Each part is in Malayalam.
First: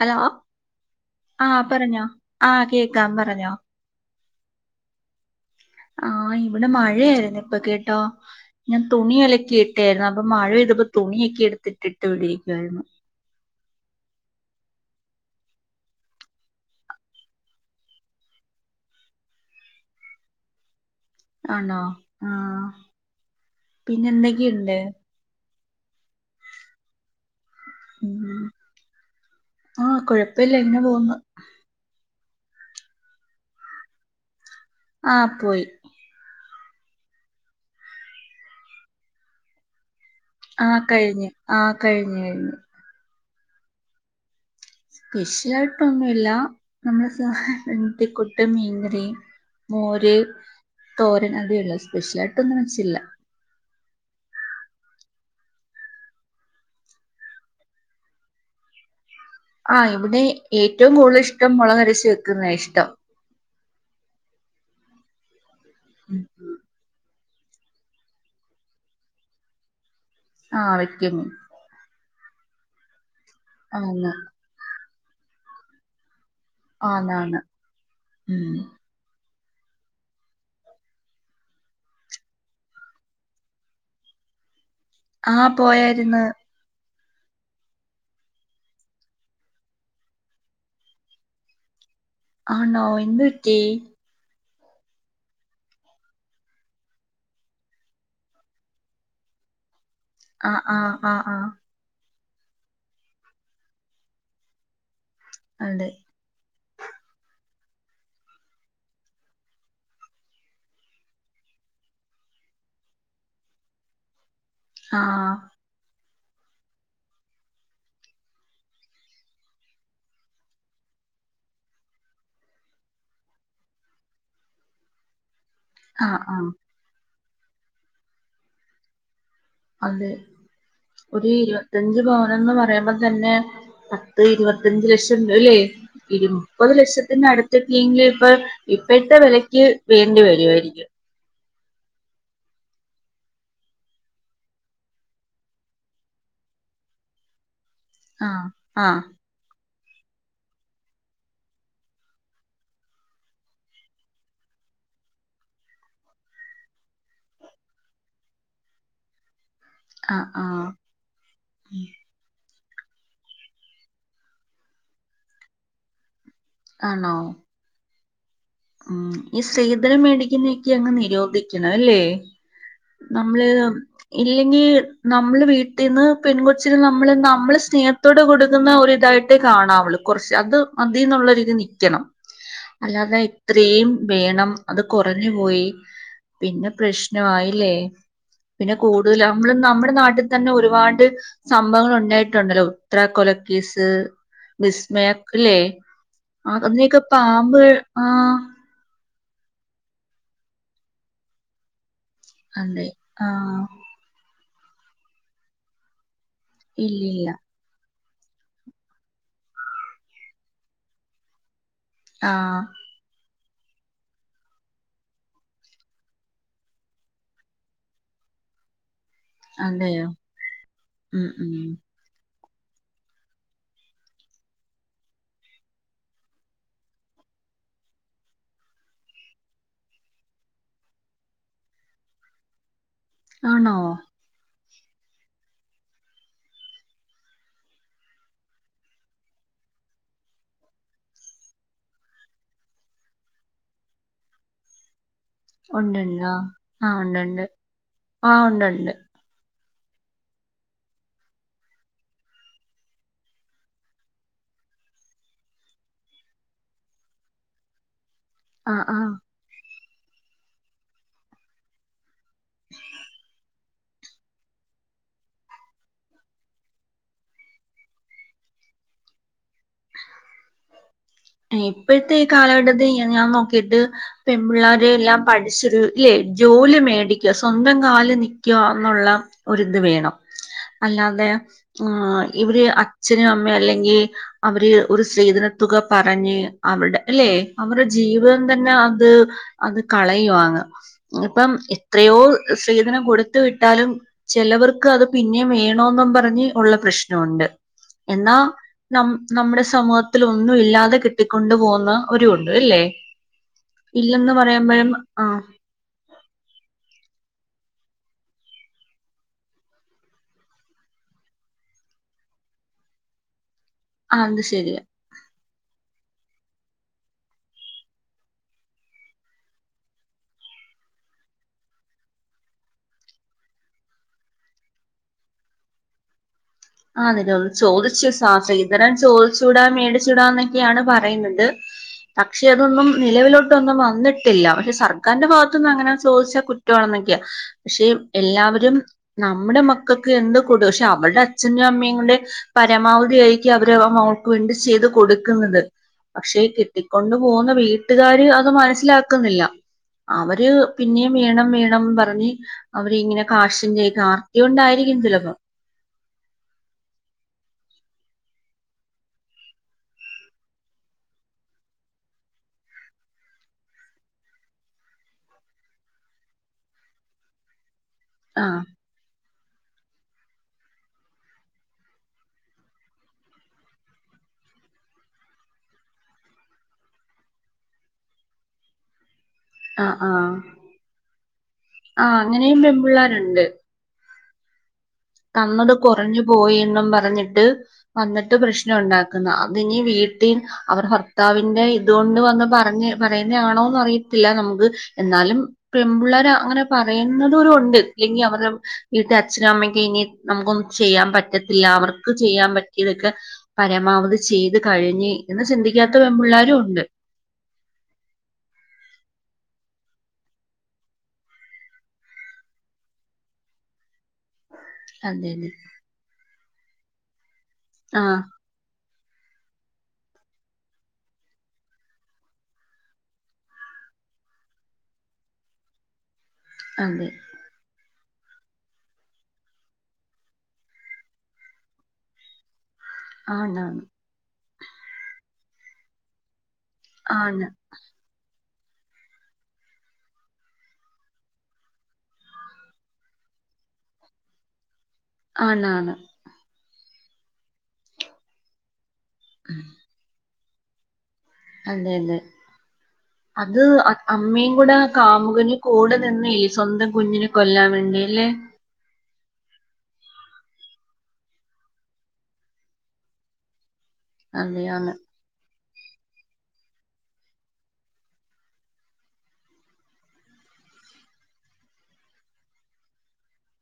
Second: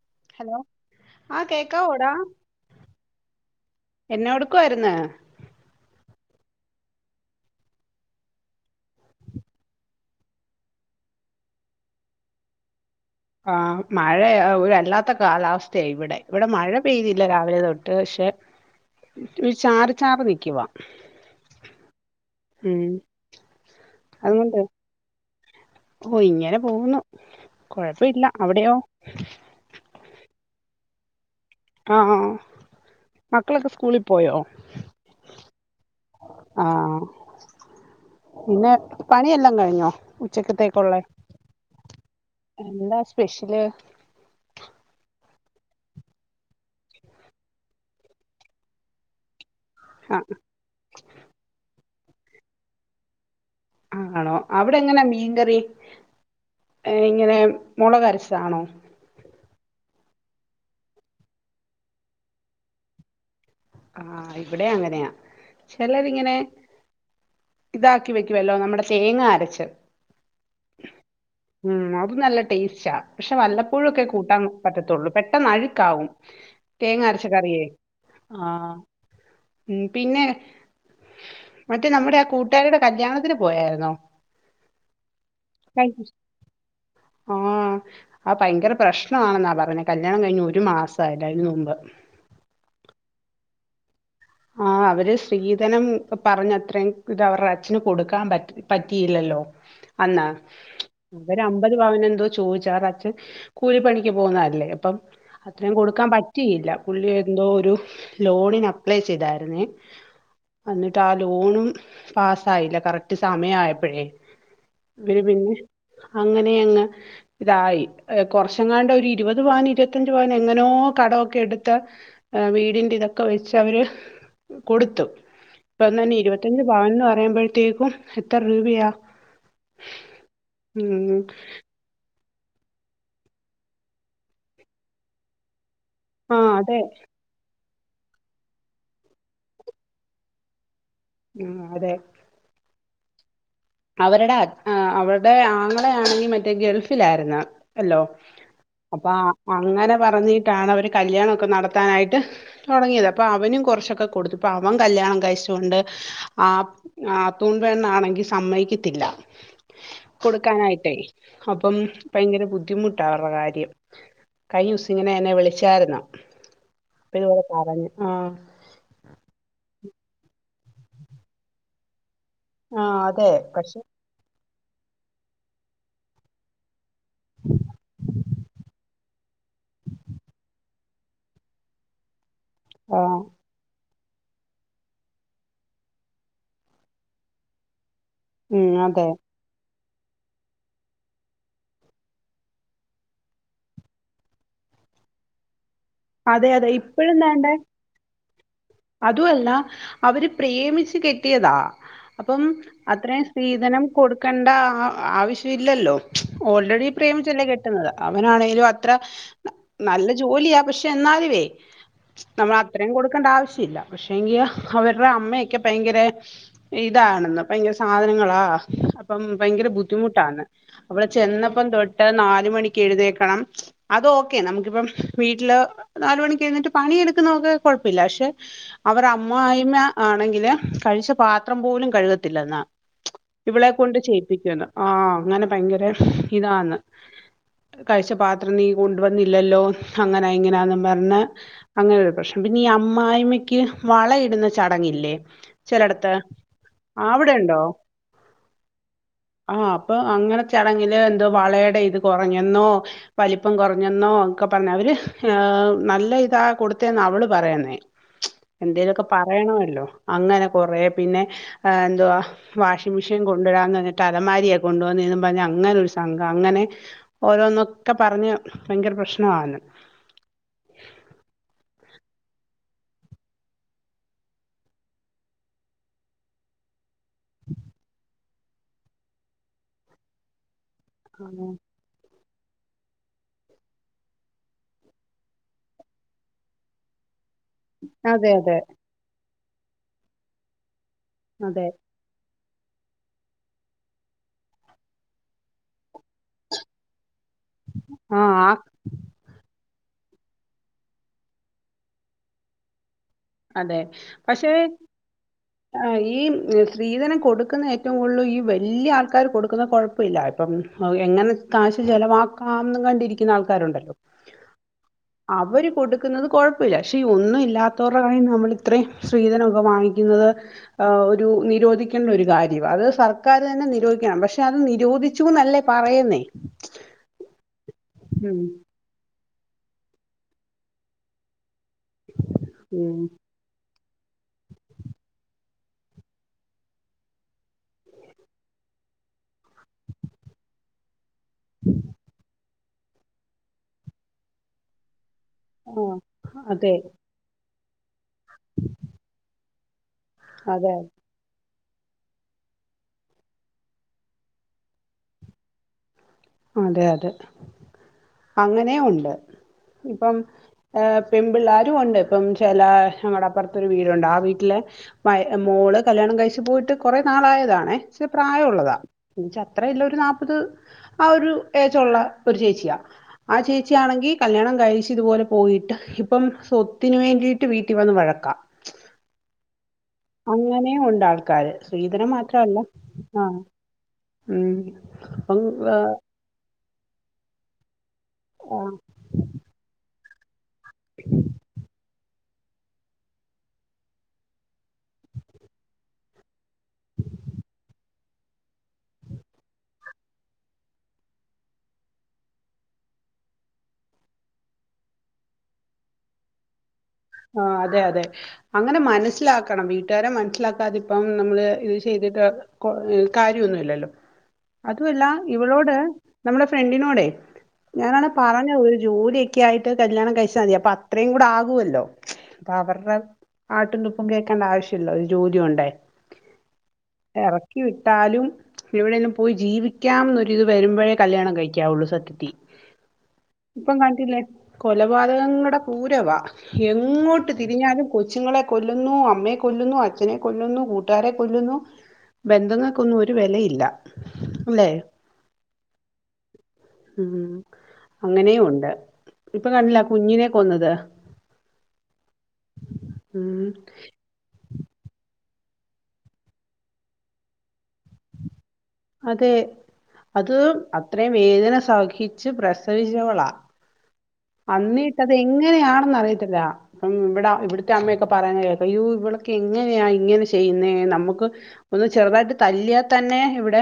ഹലോ, ആ ആഹ് പറഞ്ഞോ, കേക്കാവോടാ ആഹ് കേക്കാം പറഞ്ഞോ. എന്നാടുക്കുവായിരുന്ന്? ആഹ് ഇവിടെ മഴയാരുന്നു ഇപ്പൊ കേട്ടോ ഞാൻ തുണി അലക്കി ഇട്ടായിരുന്നു, അപ്പൊ മഴ പെയ്തപ്പോ തുണിയൊക്കെ എടുത്തിട്ടിട്ട് ഇവിടിരിക്കുവായിരുന്നു. ആഹ് മഴ ഒരു വല്ലാത്ത കാലാവസ്ഥയാ ഇവിടെ, ഇവിടെ മഴ പെയ്തില്ല രാവിലെ തൊട്ട് പക്ഷെ ഈ ചാറി ചാറി നിക്കുവാ. ആണോ? ആഹ് പിന്നെ അതുകൊണ്ട് എന്തൊക്കെയുണ്ട്? ഓ ഇങ്ങനെ പോവുന്നു, കൊഴപ്പില്ല, അവിടെയോ? ആഹ് കുഴപ്പില്ല ഇങ്ങനെ പോകുന്ന്. ആഹ് മക്കളൊക്കെ സ്കൂളിൽ പോയോ? ആഹ് പോയി. ആഹ് പിന്നെ പണിയെല്ലാം കഴിഞ്ഞോ? ഉ ആ ച്ചക്കത്തേക്കൊള്ളേ? കഴിഞ്ഞ് ആ കഴിഞ്ഞ് കഴിഞ്ഞ് എന്താ സ്പെഷ്യല്? സ്പെഷ്യലായിട്ടൊന്നുല്ല, നമ്മുടെ സ [unintelligible] കൂട്ട് മീൻകറി മോര്, ആ, തോരൻ അതേ ഉള്ളൂ സ്പെഷ്യലായിട്ടൊന്നും വെച്ചില്ല. ആണോ? അവിടെ എങ്ങനാ മീൻകറി ഇങ്ങനെ മുളകരച്ചതാണോ? ആഹ് ഇവിടെ ഏറ്റവും കൂടുതൽ ഇഷ്ടം മുളകരച്ച് വെക്കുന്ന ഇഷ്ടം. ആഹ് ഇവിടെ അങ്ങനെയാ. ചെലരിങ്ങനെ ഇതാക്കി വെക്കുവല്ലോ നമ്മുടെ തേങ്ങ അരച്ച് ആഹ് വെക്കും ഉം അതും നല്ല ടേസ്റ്റ പക്ഷെ വല്ലപ്പോഴൊക്കെ ആന്ന് കൂട്ടാൻ പറ്റത്തൊള്ളൂ പെട്ടെന്ന് അഴുക്കാവും തേങ്ങ അരച്ച ആന്നാണ് കറിയേ. ഉം ആഹ് ഉം പിന്നെ മറ്റേ നമ്മുടെ ആ കൂട്ടുകാരീടെ കല്യാണത്തിന് പോയാരുന്നോ? ആഹ് പോയാരുന്ന്. ആഹ് ആ ഭയങ്കര പ്രശ്നാണെന്നാ പറഞ്ഞെ കല്യാണം കഴിഞ്ഞ് ഒരു മാസായില്ല അയ്‌ന് മുമ്പ് ആണോ എന്ത്പറ്റി? ആ അവര് സ്ത്രീധനം പറഞ്ഞത്രയും ഇത് അവർടെ അച്ഛന് കൊടുക്കാൻ പറ്റി പറ്റിയില്ലല്ലോ അന്ന്. ആഹ് ആഹ് ആഹ് ആഹ് ഇവരമ്പത് പവൻ എന്തോ ചോദിച്ച് അവർ അച്ചൻ കൂലിപ്പണിക്ക് പോകുന്നല്ലേ അപ്പം അത്രയും അതെ കൊടുക്കാൻ പറ്റ റ്റിയില്ല. പുള്ളി എന്തോ ഒരു ലോണിന് അപ്ലൈ ചെയ്താരുന്നേ അന്നിട്ട് ആ ലോണും പാസായില്ല കറക്റ്റ് സമയായപ്പോഴേ അവര് ആഹ് പിന്നെ അങ്ങനെയങ്ങ് ഇതായി കുറച്ചങ്ങാണ്ട ഒരു ഇരുപത് പവന് ഇരുപത്തഞ്ച് പവൻ എങ്ങനോ കടമൊക്കെ എടുത്ത്. വീടിന്റെ ഇതൊക്കെ വെച്ച് അവര് കൊടുത്തു ഒന്ന ആഹ് ആഹ് ഇരുപത്തഞ്ച് പവന്ന് പറയുമ്പോഴത്തേക്കും എത്ര രൂപയാ അത് ഉം ഒരി ഇരു പത്തഞ്ച് പവനന്ന് പറയുമ്പോ തന്നെ പത്ത് ഇരുപത്തിയഞ്ച് ലക്ഷം രല്ലേ ഇരു ആ മുപ്പത് അതെ ലക്ഷത്തിനടുത്തൊക്കെങ്കിൽ ഇപ്പൊ ഇപ്പോഴത്തെ വെലയ്ക്ക് വേണ്ടി വരുാവായിരിക്കും. ഉം അതെ അവരുടെ അവരുടെ ആങ്ങളെ ആണെങ്കിൽ മറ്റേ ഗൾഫിലായിരുന്നു അല്ലോ ആഹ് ആഹ് അപ്പൊ അങ്ങനെ പറഞ്ഞിട്ടാണ് അവര് കല്യാണൊക്കെ നടത്താനായിട്ട് തൊടങ്ങിയത് അപ്പം അവനും കുറച്ചൊക്കെ കൊടുത്ത ഇപ്പം അവൻ കല്യാണം കഴിച്ചുകൊണ്ട് ആഹ് നാത്തൂൻ പെണ്ണാണെങ്കിൽ സമ്മയിക്കത്തില്ല ആഹ് ആഹ് കൊടുക്കാനായിട്ടേ അപ്പം ഭയങ്കര ബുദ്ധിമുട്ട അവരുടെ കാര്യം കഴിഞ്ഞസം ഇങ്ങനെ എന്നെ വിളിച്ചായിരുന്നു അപ്പൊ ആണോ ഇതുപോടെ പറഞ്ഞു ആഹ് ഉം ഈ സ്രീധനം മേടിക്കുന്നൊക്കെ അങ്ങ് നിരോധിക്കണം അല്ലേ ആ അതെ നമ്മള് പക്ഷെ ഇല്ലെങ്കിൽ നമ്മൾ വീട്ടിൽന്ന് പെൺകുച്ചിന് നമ്മൾ നമ്മള് സ്നേഹത്തോടെ കൊടുക്കുന്ന ഒരിതായിട്ട് കാണാവുള്ള് കുറച്ച് അത് മതിൽന്നുള്ള രീതിൽ നിക്കണം [inaudible] അല്ലതൊയി ഇത്രീയും വേണം അത് കുറഞ്ഞു പോയി പിന്നെ പ്രശ്നയില്ലേ ഉം പിന്നെ അതെ കൂടുല നമ്മൾ നമ്മുടെ നാട്ടിതന്നെ ഒരുപാട് സംഭവങ്ങൾ ഒണ്ടായിട്ടുണ്ടല്ലോ ഉത്തര കൊലക്കേസ് വിസ്മയല്ലേ അതെ ആഹ് അതെ അതിനൊക്കെ പാമ്പ് ആഹ് അതുഅല്ല അവര് പ്രേമിച്ച് കെട്ടിയതാ അപ്പം അതെ അത്രയും ആ സ്ത്രീധനം കൊടുക്കണ്ട ആഹ് ആവശ്യം ഇല്ലല്ലോ ഓൾറെഡി ഇല്ലില്ല പ്രേമിച്ചല്ലേ കെട്ടുന്നത് അവനാണേലും അത്ര നല്ല ജോലിയ പക്ഷ പക്ഷ എന്നാലുവേ നമ്മൾ ആഹ് അത്രേം കൊടുക്കണ്ട ആവശ്യല്ല. പക്ഷെ എങ്കിൽ അവരുടെ അമ്മയൊക്കെ ഭയങ്കര ഇതാണെന്ന് പ്പ ഭയങ്കര സാധനങ്ങളാ ഇപ്പം ഭയങ്കര അതെയോ ബുദ്ധിമുട്ടാണ് അവിടെ ഉം ഉം ചെന്നപ്പം തൊട്ട് ട്ട നാല് മണിക്ക് എഴുന്നെക്കണം അത് ഓക്കെ നമുക്കിപ്പം വീട്ടില് നാല് മണിക്കേഴുന്നേറ്റ് പണിയെടുക്കുന്നൊക്കെ കൊഴപ്പല്ല്യ പക്ഷെ. അവർ അമ്മയി അമ്മ ആണെങ്കില് കഴിച്ച പാത്രം പോലും കഴുകത്തില്ലന് ഇവളെ ആണോ കൊണ്ട് ചെയ്യിപ്പിക്കുവുന്നു ആഹ് അങ്ങനെ ഭയങ്കര ഇതന്ന് കഴിച്ച പാത്രം നീ കൊണ്ടുവന്നില്ലല്ലോ അങ്ങനെ ഇങ്ങനാ പറഞ്ഞ് അങ്ങനെ ഒരു പ്രശ്നം പിന്നെ ഈ അമ്മായി്മയ്ക്ക് വളയിടുന്ന ചടങ്ങില്ലേ ചിലടത്ത് ഉണ്ട്ണ്ടോ ആഹ് അവിടെ ഉണ്ട്ണ്ട് ഉണ്ടോ ആഹ് ഉണ്ടണ്ട് ആഹ് അപ്പൊ അങ്ങനെ ചടങ്ങില് എന്തോ വളയുടെ ഇത് കുറഞ്ഞെന്നോ വലിപ്പം കുറഞ്ഞെന്നോ ഒക്കെ പറഞ്ഞാ അവര് നല്ല ഇതാ കൊടുത്തന്ന് അവള് പറയന്നേ ആ ആ എന്തേലൊക്കെ പറയണല്ലോ അങ്ങനെ കൊറേ പിന്നെ എന്തുവാ വാഷിംഗ് മെഷീൻ കൊണ്ടടാന്ന് എന്നിട്ട് അലമാരിയെ കൊണ്ട വന്ന ഇന്ന് പറഞ്ഞഞ് അങ്ങനെ ഒരു സംഘം അങ്ങനെ ഓരോന്നൊക്കെ പറഞ്ഞ് ഭയങ്കര പ്രശ്നവാന്ന് ഇപ്പോഴത്തെ ഈ കാലഘട്ടത്തിൽ ഞാൻ നോക്കിട്ട് പെൺ പിള്ളോര എല്ലാം പഠിച്ചിരുല്ലേ ജോലി മേടിക്ക സ്വന്തം കാല് നിക്കുക എന്നുള്ള ഒരിത് വേണം അല്ലാതെ ആഹ് ഇവര് അച്ഛനും അമ്മയും അല്ലെങ്കിൽ അവര് ഒരു സ്ത്രീധന തുക പറഞ്ഞ് അവരുടെ അല്ലെ അവരുടെ അതെ ജീവിതം അതെ തന്നെ അ അത് കളയവാ ഇപ്പം അതെ എത്രയോ സ്ത്രീധനം കൊടുത്ത വിട്ടാലും ചിലവർക്ക് അത് പിന്നേെ വേണോന്നും പറഞ്ഞ് ഉള്ള പ്രശ്നമുണ്ട് എന്നാ ആഹ് ന നമ്മുടെ സമൂഹത്തി ഒന്നും ഇല്ലാ കിട്ടിക്കൊണ്ട് പോകുന്ന ഒരു ഉണ്ട് അല്ലേ അതെ ഇല്ലന്ന് പക്ഷേ പറയുമ്പോഴും ആ ആ ഈ സ്ത്രീധനം കൊടുക്കുന്ന ഏറ്റവും കൂടുതൽ ഈ വലിയ ആൾക്കാാര് കൊടുക്കുന്ന കുഴപ്പം കുഴപ്പില്ല ഇപ്പം എങ്ങനെ കാാശ് ചലവാക്കാംന്ന് കണ്ടിരിക്കുന്ന ആൾക്കാരുണ്ടല്ലോ ആഹ അത് ശരി അവര് കൊടുക്കുന്നത് കൊഴപ്പമില്ല പക്ഷെ ഒന്നും ഇല്ലാത്തവർ ണ നമ്മൾ ഇത്രയും സ്ത്രീധനമൊക്കെ വാങ്ങിക്കുന്നത് ഒരു നിരോധിക്കേണ്ട ഒരു കാര്യമാണ് അത് സർക്കാർ തന്നെ നിരോധിക്കണം പക്ഷെ അത് നിരോധിച്ചു നല്ല പറയുന്നേ ആതന്ന് ചോദിച്ചു സാ ഉം ഇരം ചോദിച്ചുടാ മേടിച്ചൂടാ എന്നൊക്കെയാണ് പറയുന്നത് പക്ഷെ അതൊന്നും ഉം നിലവിലോട്ട് ഒന്നും വന്നിട്ടില്ല പക്ഷെ സർക്കാരിന്റെ ഭാഗത്തനിന്ന് അങ്ങനെ ചോദിച്ചാ കുറ്റമാണെന്നൊക്കെയാ പക്ഷെ എല്ലാവരും നമ്മുടെ മക്കൾക്ക് എന്ത് കൊട്ക് പക്ഷെ അവടെ അച്ഛന്റെയും അമ്മയും കൂയും പരമാവധി ആയിരിക്കും അവര് അവൾക്ക് വേണ്ടി ചെയ്ത് കൊടു ക്കുന്നത് ആ പക്ഷെ അതെ കുട്ടിക്കൊണ്ട് പോകുന്ന വീട്ടുകാര് അത് മനസ്സിലാക്കുന്നില്ല അവര് അതെ പിന്നെ വീണം വീണം പറഞ്ഞ് അവരിങ്ങനെ കാശിന്റെ ആർത്തി കൊണ്ടായിരിക്കും ചിലപ്പോ അതെ അതെ അങ്ങനെയ ഉണ്ട് ഇപ്പം പെൺ പിള്ളേരുും ഉണ്ട് ഇപ്പം ചില ഞങ്ങളുടെ അപ്പുറത്തൊരു വീടുണ്ട് ആ വീട്ടിലെ മ മോള് കല്യാണം കഴിച്ചു പോയിട്ട് കുറെേ നാളായതാണേ മ ആഹ് പ്രായമുള്ളതാ എച്ച അത്ര ഇല്ല ഒരു നാല്പത് ആ ഒരു ഏച്ചുള്ള ഒരു ചേച്ചിയാ ആ ചേച്ചിയാണെങ്കിൽ കല്യാണം ആ ചിഇതുപോലെ പോയിട്ട് ഇപ്പം സ്വത്തിന് വേണ്ടിയിട്ട് വീട്ടിൽ വന്ന് വഴക്കാം ആഹ് ആഹ് അങ്ങനെയും ഉണ്ട് ആൾക്കാര് ശ്രീധനം ആഹ് മാത്രല്ല അങ്ങനെയും ആഹ പെമ്പിള്ളേരുണ്ട് ഉ തന്നത് കുറഞ്ഞു പോയി എന്നും പറഞ്ഞിട്ട് വന്നിട്ട് ആഹ് പ്രശ്നംുണ്ടാക്കും അത് വീട്ടിൽ അവടെ ഭർത്താവിന്റെ അതുകൊണ്ട് വന്ന് പറഞ്ഞ പറയുന്നത ആണോന്ന് അറിയത്തില്ല നമുക്ക് എന്നാലും പെപള്ളേർ അങ്ങനെ പറയുന്നതരു ഉണ്ട് ഇല്ലെങ്കിൽ അവരുടെ വീട്ട അച്ഛനും അമ്മക്ക് ഇനി നമുക്കൊന്നും ചെയ്യാൻ പറ്റത്തില്ല അവർക്ക് ചെയ്യാൻ പറ്റിയതൊക്കെ പരമാവധി ചെയ്ത് കഴിഞ്ഞ് എന്ന് ചിന്തിക്കാത്ത വെ്പിള്ളേരുും ഉണ്ട് ആഹ് അതെ അതെ അങ്ങനെ മനസ്സിലാക്കണം വീട്ടുകാരെ മനസ്സിലാക്കാതിപ്പം നമ്മള് ഇത് ചെയ്തിട്ട് കോകാര്യോന്നുല്ലല്ലോ അതുമല്ല അതെ അതെ ഇവളോട് നമ്മടെ ഫ്രണ്ടിനോടെ ഞാനാണ് ആഹ് പറഞ്ഞത് ജോലിയൊക്കെ ആയിട്ട് കല്യാണം കഴിച്ചാൽ മതി അപ്പ അത്രയും കൂടെ ആകുവല്ലോ അപ്പൊ അവർടെ ആട്ടും തുപ്പും കേക്കണ്ട ആവശ്യല്ല ഒരു ജോലിയുണ്ടയ് അതെ ഇറക്കി വിട്ടാലും ഇവിടെന്ന് പോയി ജീവിക്കാംന്നൊരു വരുമ്പോഴേ കല്യാണം കഴിക്കാവുള്ളു സത്യത്തി ആണ് ഇപ്പം കണ്ടില്ലേ കൊലപാതകങ്ങളുടെ പൂരവ എ എങ്ങോട്ട് ആണ് തിരിഞ്ഞാലും കൊച്ചുങ്ങളെ കൊല്ലുന്നു അമ്മയെ കൊല്ലുന്നു അച്ഛനെ കൊല്ലുന്നു കൂട്ടുകാരെ കൊല്ലുന്നു ബന്ധങ്ങൾക്കൊന്നും ഒരു വെലയില്ല അല്ലെ ആണ് ആണ് ഉം അങ്ങനെ ഉണ്ട് ഇപ്പൊ കണ്ടില്ലെ അ കുഞ്ഞിനെ കൊന്നത് അതെ ഉം അതെ അത്അ അമ്മേ കൂടെ ആ കാമുകന് കൂടെ നിന്ന് സ്വന്തം കുഞ്ഞിനെ കൊല്ലാൻ വേണ്ടി അല്ലേ അതെ അത് അത്രയും വേദന സഹിച്ച് പ്രസവിച്ചവളാ അതെയാണ് അന്നിട്ട്ത് എങ്ങനെയാണെന്ന് അറിയത്തില്ല ഉം ഇവടെ ഇവിടത്തെ അമ്മയൊക്കെ പറയെന്ന് കേക്കാ അയ്യോ ഇവിളോക്കെ എങ്ങനെയാ ഇങ്ങനെ ചെയ്യുന്നേ നമ്മുക്ക് ഒന്ന് ചെറുതായിട്ട് തല്ലിയാൽ തന്നെ ഇവിടെ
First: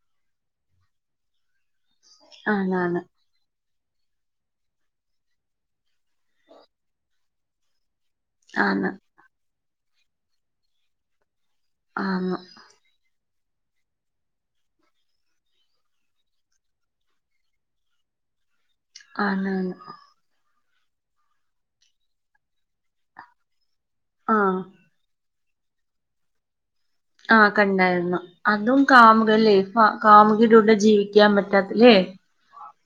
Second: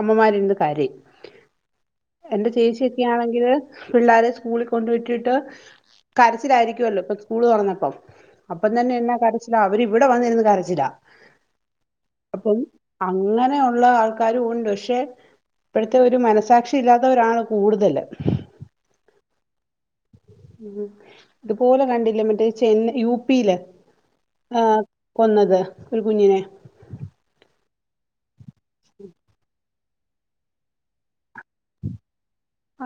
അമ്മമാര് ഇരുന്ന് കരയും എന്റെ ആണാണ് ചേച്ചിക്കെ ആണെങ്കില് പിള്ളേരെ സ്കൂളിൽ കൊണ്ട് വിട്ടിട്ട് കരച്ചിലായിരിക്കല്ലോ സ്കൂൾ തോറന്നപ്പം അപ്പം ആണ് തന്നെ ചില അവര് ഇവിടെ വന്നിരുന്ന് കരച്ചില ആഹ് ആഹ് അങ്ങനെ ഉള്ള ആൾക്കാരും ഉണ്ട് പക്ഷെ ഇപ്പോഴത്തെ ഒരു മനസാക്ഷി ഇല്ലാത്തവരാണ് കൂടുതല് ആന്ന് ആന്ന് ഉം ഇതുപോലെ കണ്ടില്ലേ മറ്റേ ചെന്ന യു പിയില് ആഹ് കൊന്നത് ഒരു കുഞ്ഞിനെ ആഹ് കണ്ടായിരുന്നു അതും കാമുകല്ലേ ക കാമുകിടെകൂടെ ജീവിക്കാൻ പറ്റാത്തല്ലേ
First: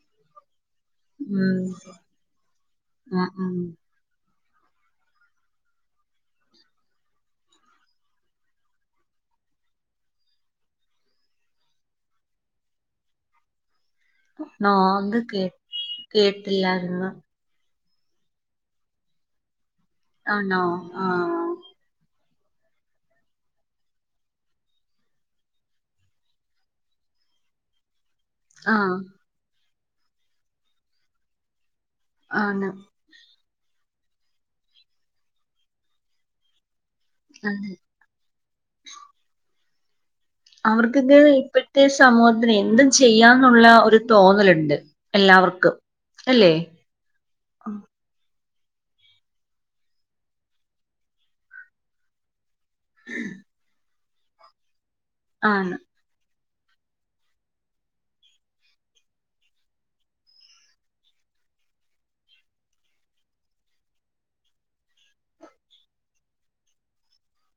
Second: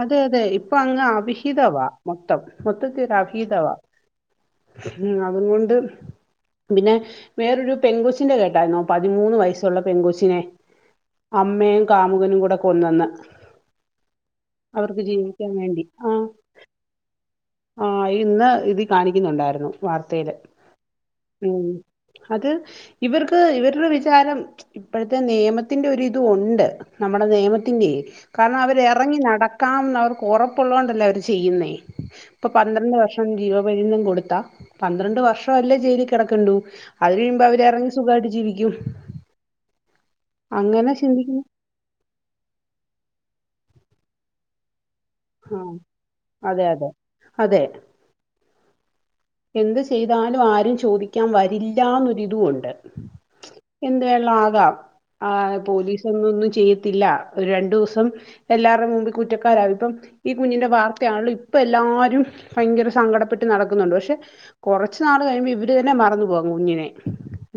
അതെ അതെ ഇപ്പൊ അങ്ങ് ഉം അവിഹിതവാ മൊത്തം മൊത്തത്തി ഒരു ഉം ഉം അവിഹിതവാ ഉം അതും കൊണ്ട് പിന്നെ വേറൊരു പെൻകൊച്ചിന്റെ കേട്ടായിന്നോ പതിമൂന്ന് വയസ്സുള്ള പെൻകൊച്ചിനെ അമ്മയും കാമുകനും കൂടെ കൊന്നന്ന് നാന്ത് കേ ജീവിക്കാൻ വേണ്ടി ആഹ് കേട്ടില്ലാരുന്നു ആഹ് ഇന്ന് ഇതി കാണിക്കുന്നുണ്ടായിരുന്നു വാർത്തെയില് ആണോ ആഹ് ഉം അത് ഇവർക്ക് ഇവരുടെ വിജാരം ഇപ്പോഴത്തെ നിയമത്തിന്റെ ഒരിതു ഉണ്ട് നമ്മടെ നിയമത്തിന്റെ കാരണം അവര് ആഹ് ഇറങ്ങി നടക്കാം എന്ന് അവർക്ക് ഉറപ്പുള്ളത് കൊണ്ടല്ലേ അവര് ചെയ്യുന്നേ ഇപ്പൊ ആണ് പന്ത്രണ്ട് വർഷം ജീവപര്യന്തം കൊടുത്താ പന്ത്രണ്ട് വർഷം അല്ലേ ജയിലി കെടക്കണ്ടു അത് കഴിയുമ്പോ അവര് ആണ്. ഇറങ്ങി സുഖയിട്ട് ജീവിക്കുലോ അവർക്കക്കെ ചിന്തിക്കുന്നു ഇപ്പോഴത്തെ സമൂഹത്തിന് എന്തും ചെയ്യാന്നുള്ള ഒരു തോന്നല്ണ്ട് ആ എല്ലാവർക്കും അല്ലേ അതെ അതെ അതെ എന്ത് ചെയ്താലും ആരും ചോദിക്കാൻ വരില്ല എന്നൊരിതു ഉണ്ട് എന്ത് വേണേലും ആകാം ആഹ് ആണ് പോലീസോന്നും ഒന്നും ചെയ്യത്തില്ല ഒരു രണ്ടൂസം എല്ലാവരുടെയും മുമ്പിൽ കുറ്റക്കാരയി ഇപ്പം ഈ കുഞ്ഞിന്റെ വാർത്തയാണല്ലോ ഇപ്പൊ എല്ലാരും ഭയങ്കര സങ്കടപ്പെട്ട് നടക്കുന്നുണ്ട് പക്ഷെ കൊറച്ചു നാൾ കഴിയുമ്പോ ഇവര് തന്നെ മറന്നു പോകും കുഞ്ഞിനെ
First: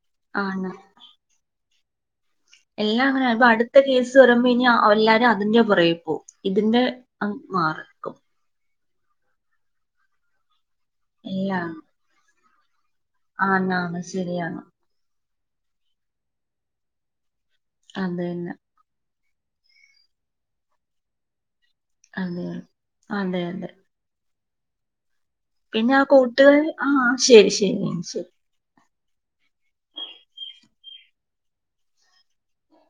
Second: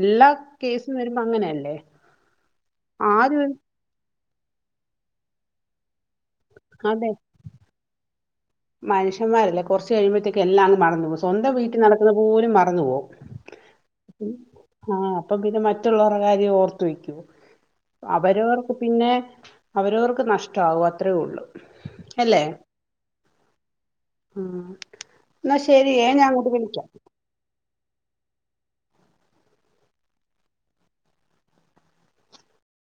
എല്ലാ ആണ് കേസും വരുമ്പോ അങ്ങനെയല്ലേ എല്ലാ അങ്ങനെ ഇപ്പൊ ആരും അടുത്ത കേസ് വരുമ്പോ ഇനി എല്ലാരും അതിന്റെ പൊറകേപോവും ഇതിന്റെ ആമാറും മനുഷന്മാരല്ലേ കൊറച്ച് കഴിയുമ്പോത്തേക്ക് എല്ലാം അങ് മറന്ന് പോവും സ്വന്തം വീട്ടിനടക്കുന്ന പോലും മറന്നുപോവും ആന്ന അണ് ശെരിയാണ് ആഹ് അപ്പൊ പിന്നെ മറ്റുള്ളോരേ കാര്യം ഓർത്ത് വെക്കൊ അത് തന്നെ അവരവർ പിന്നെ അവരവർക്ക് നഷ്ട്ടാവു അത്രേള്ളു അതെ അതെ അതെ ആഹ് പിന്നെ ആഹ് കൂട്ടുകാരി ആഹ് ശെരി ശെരി ശെരി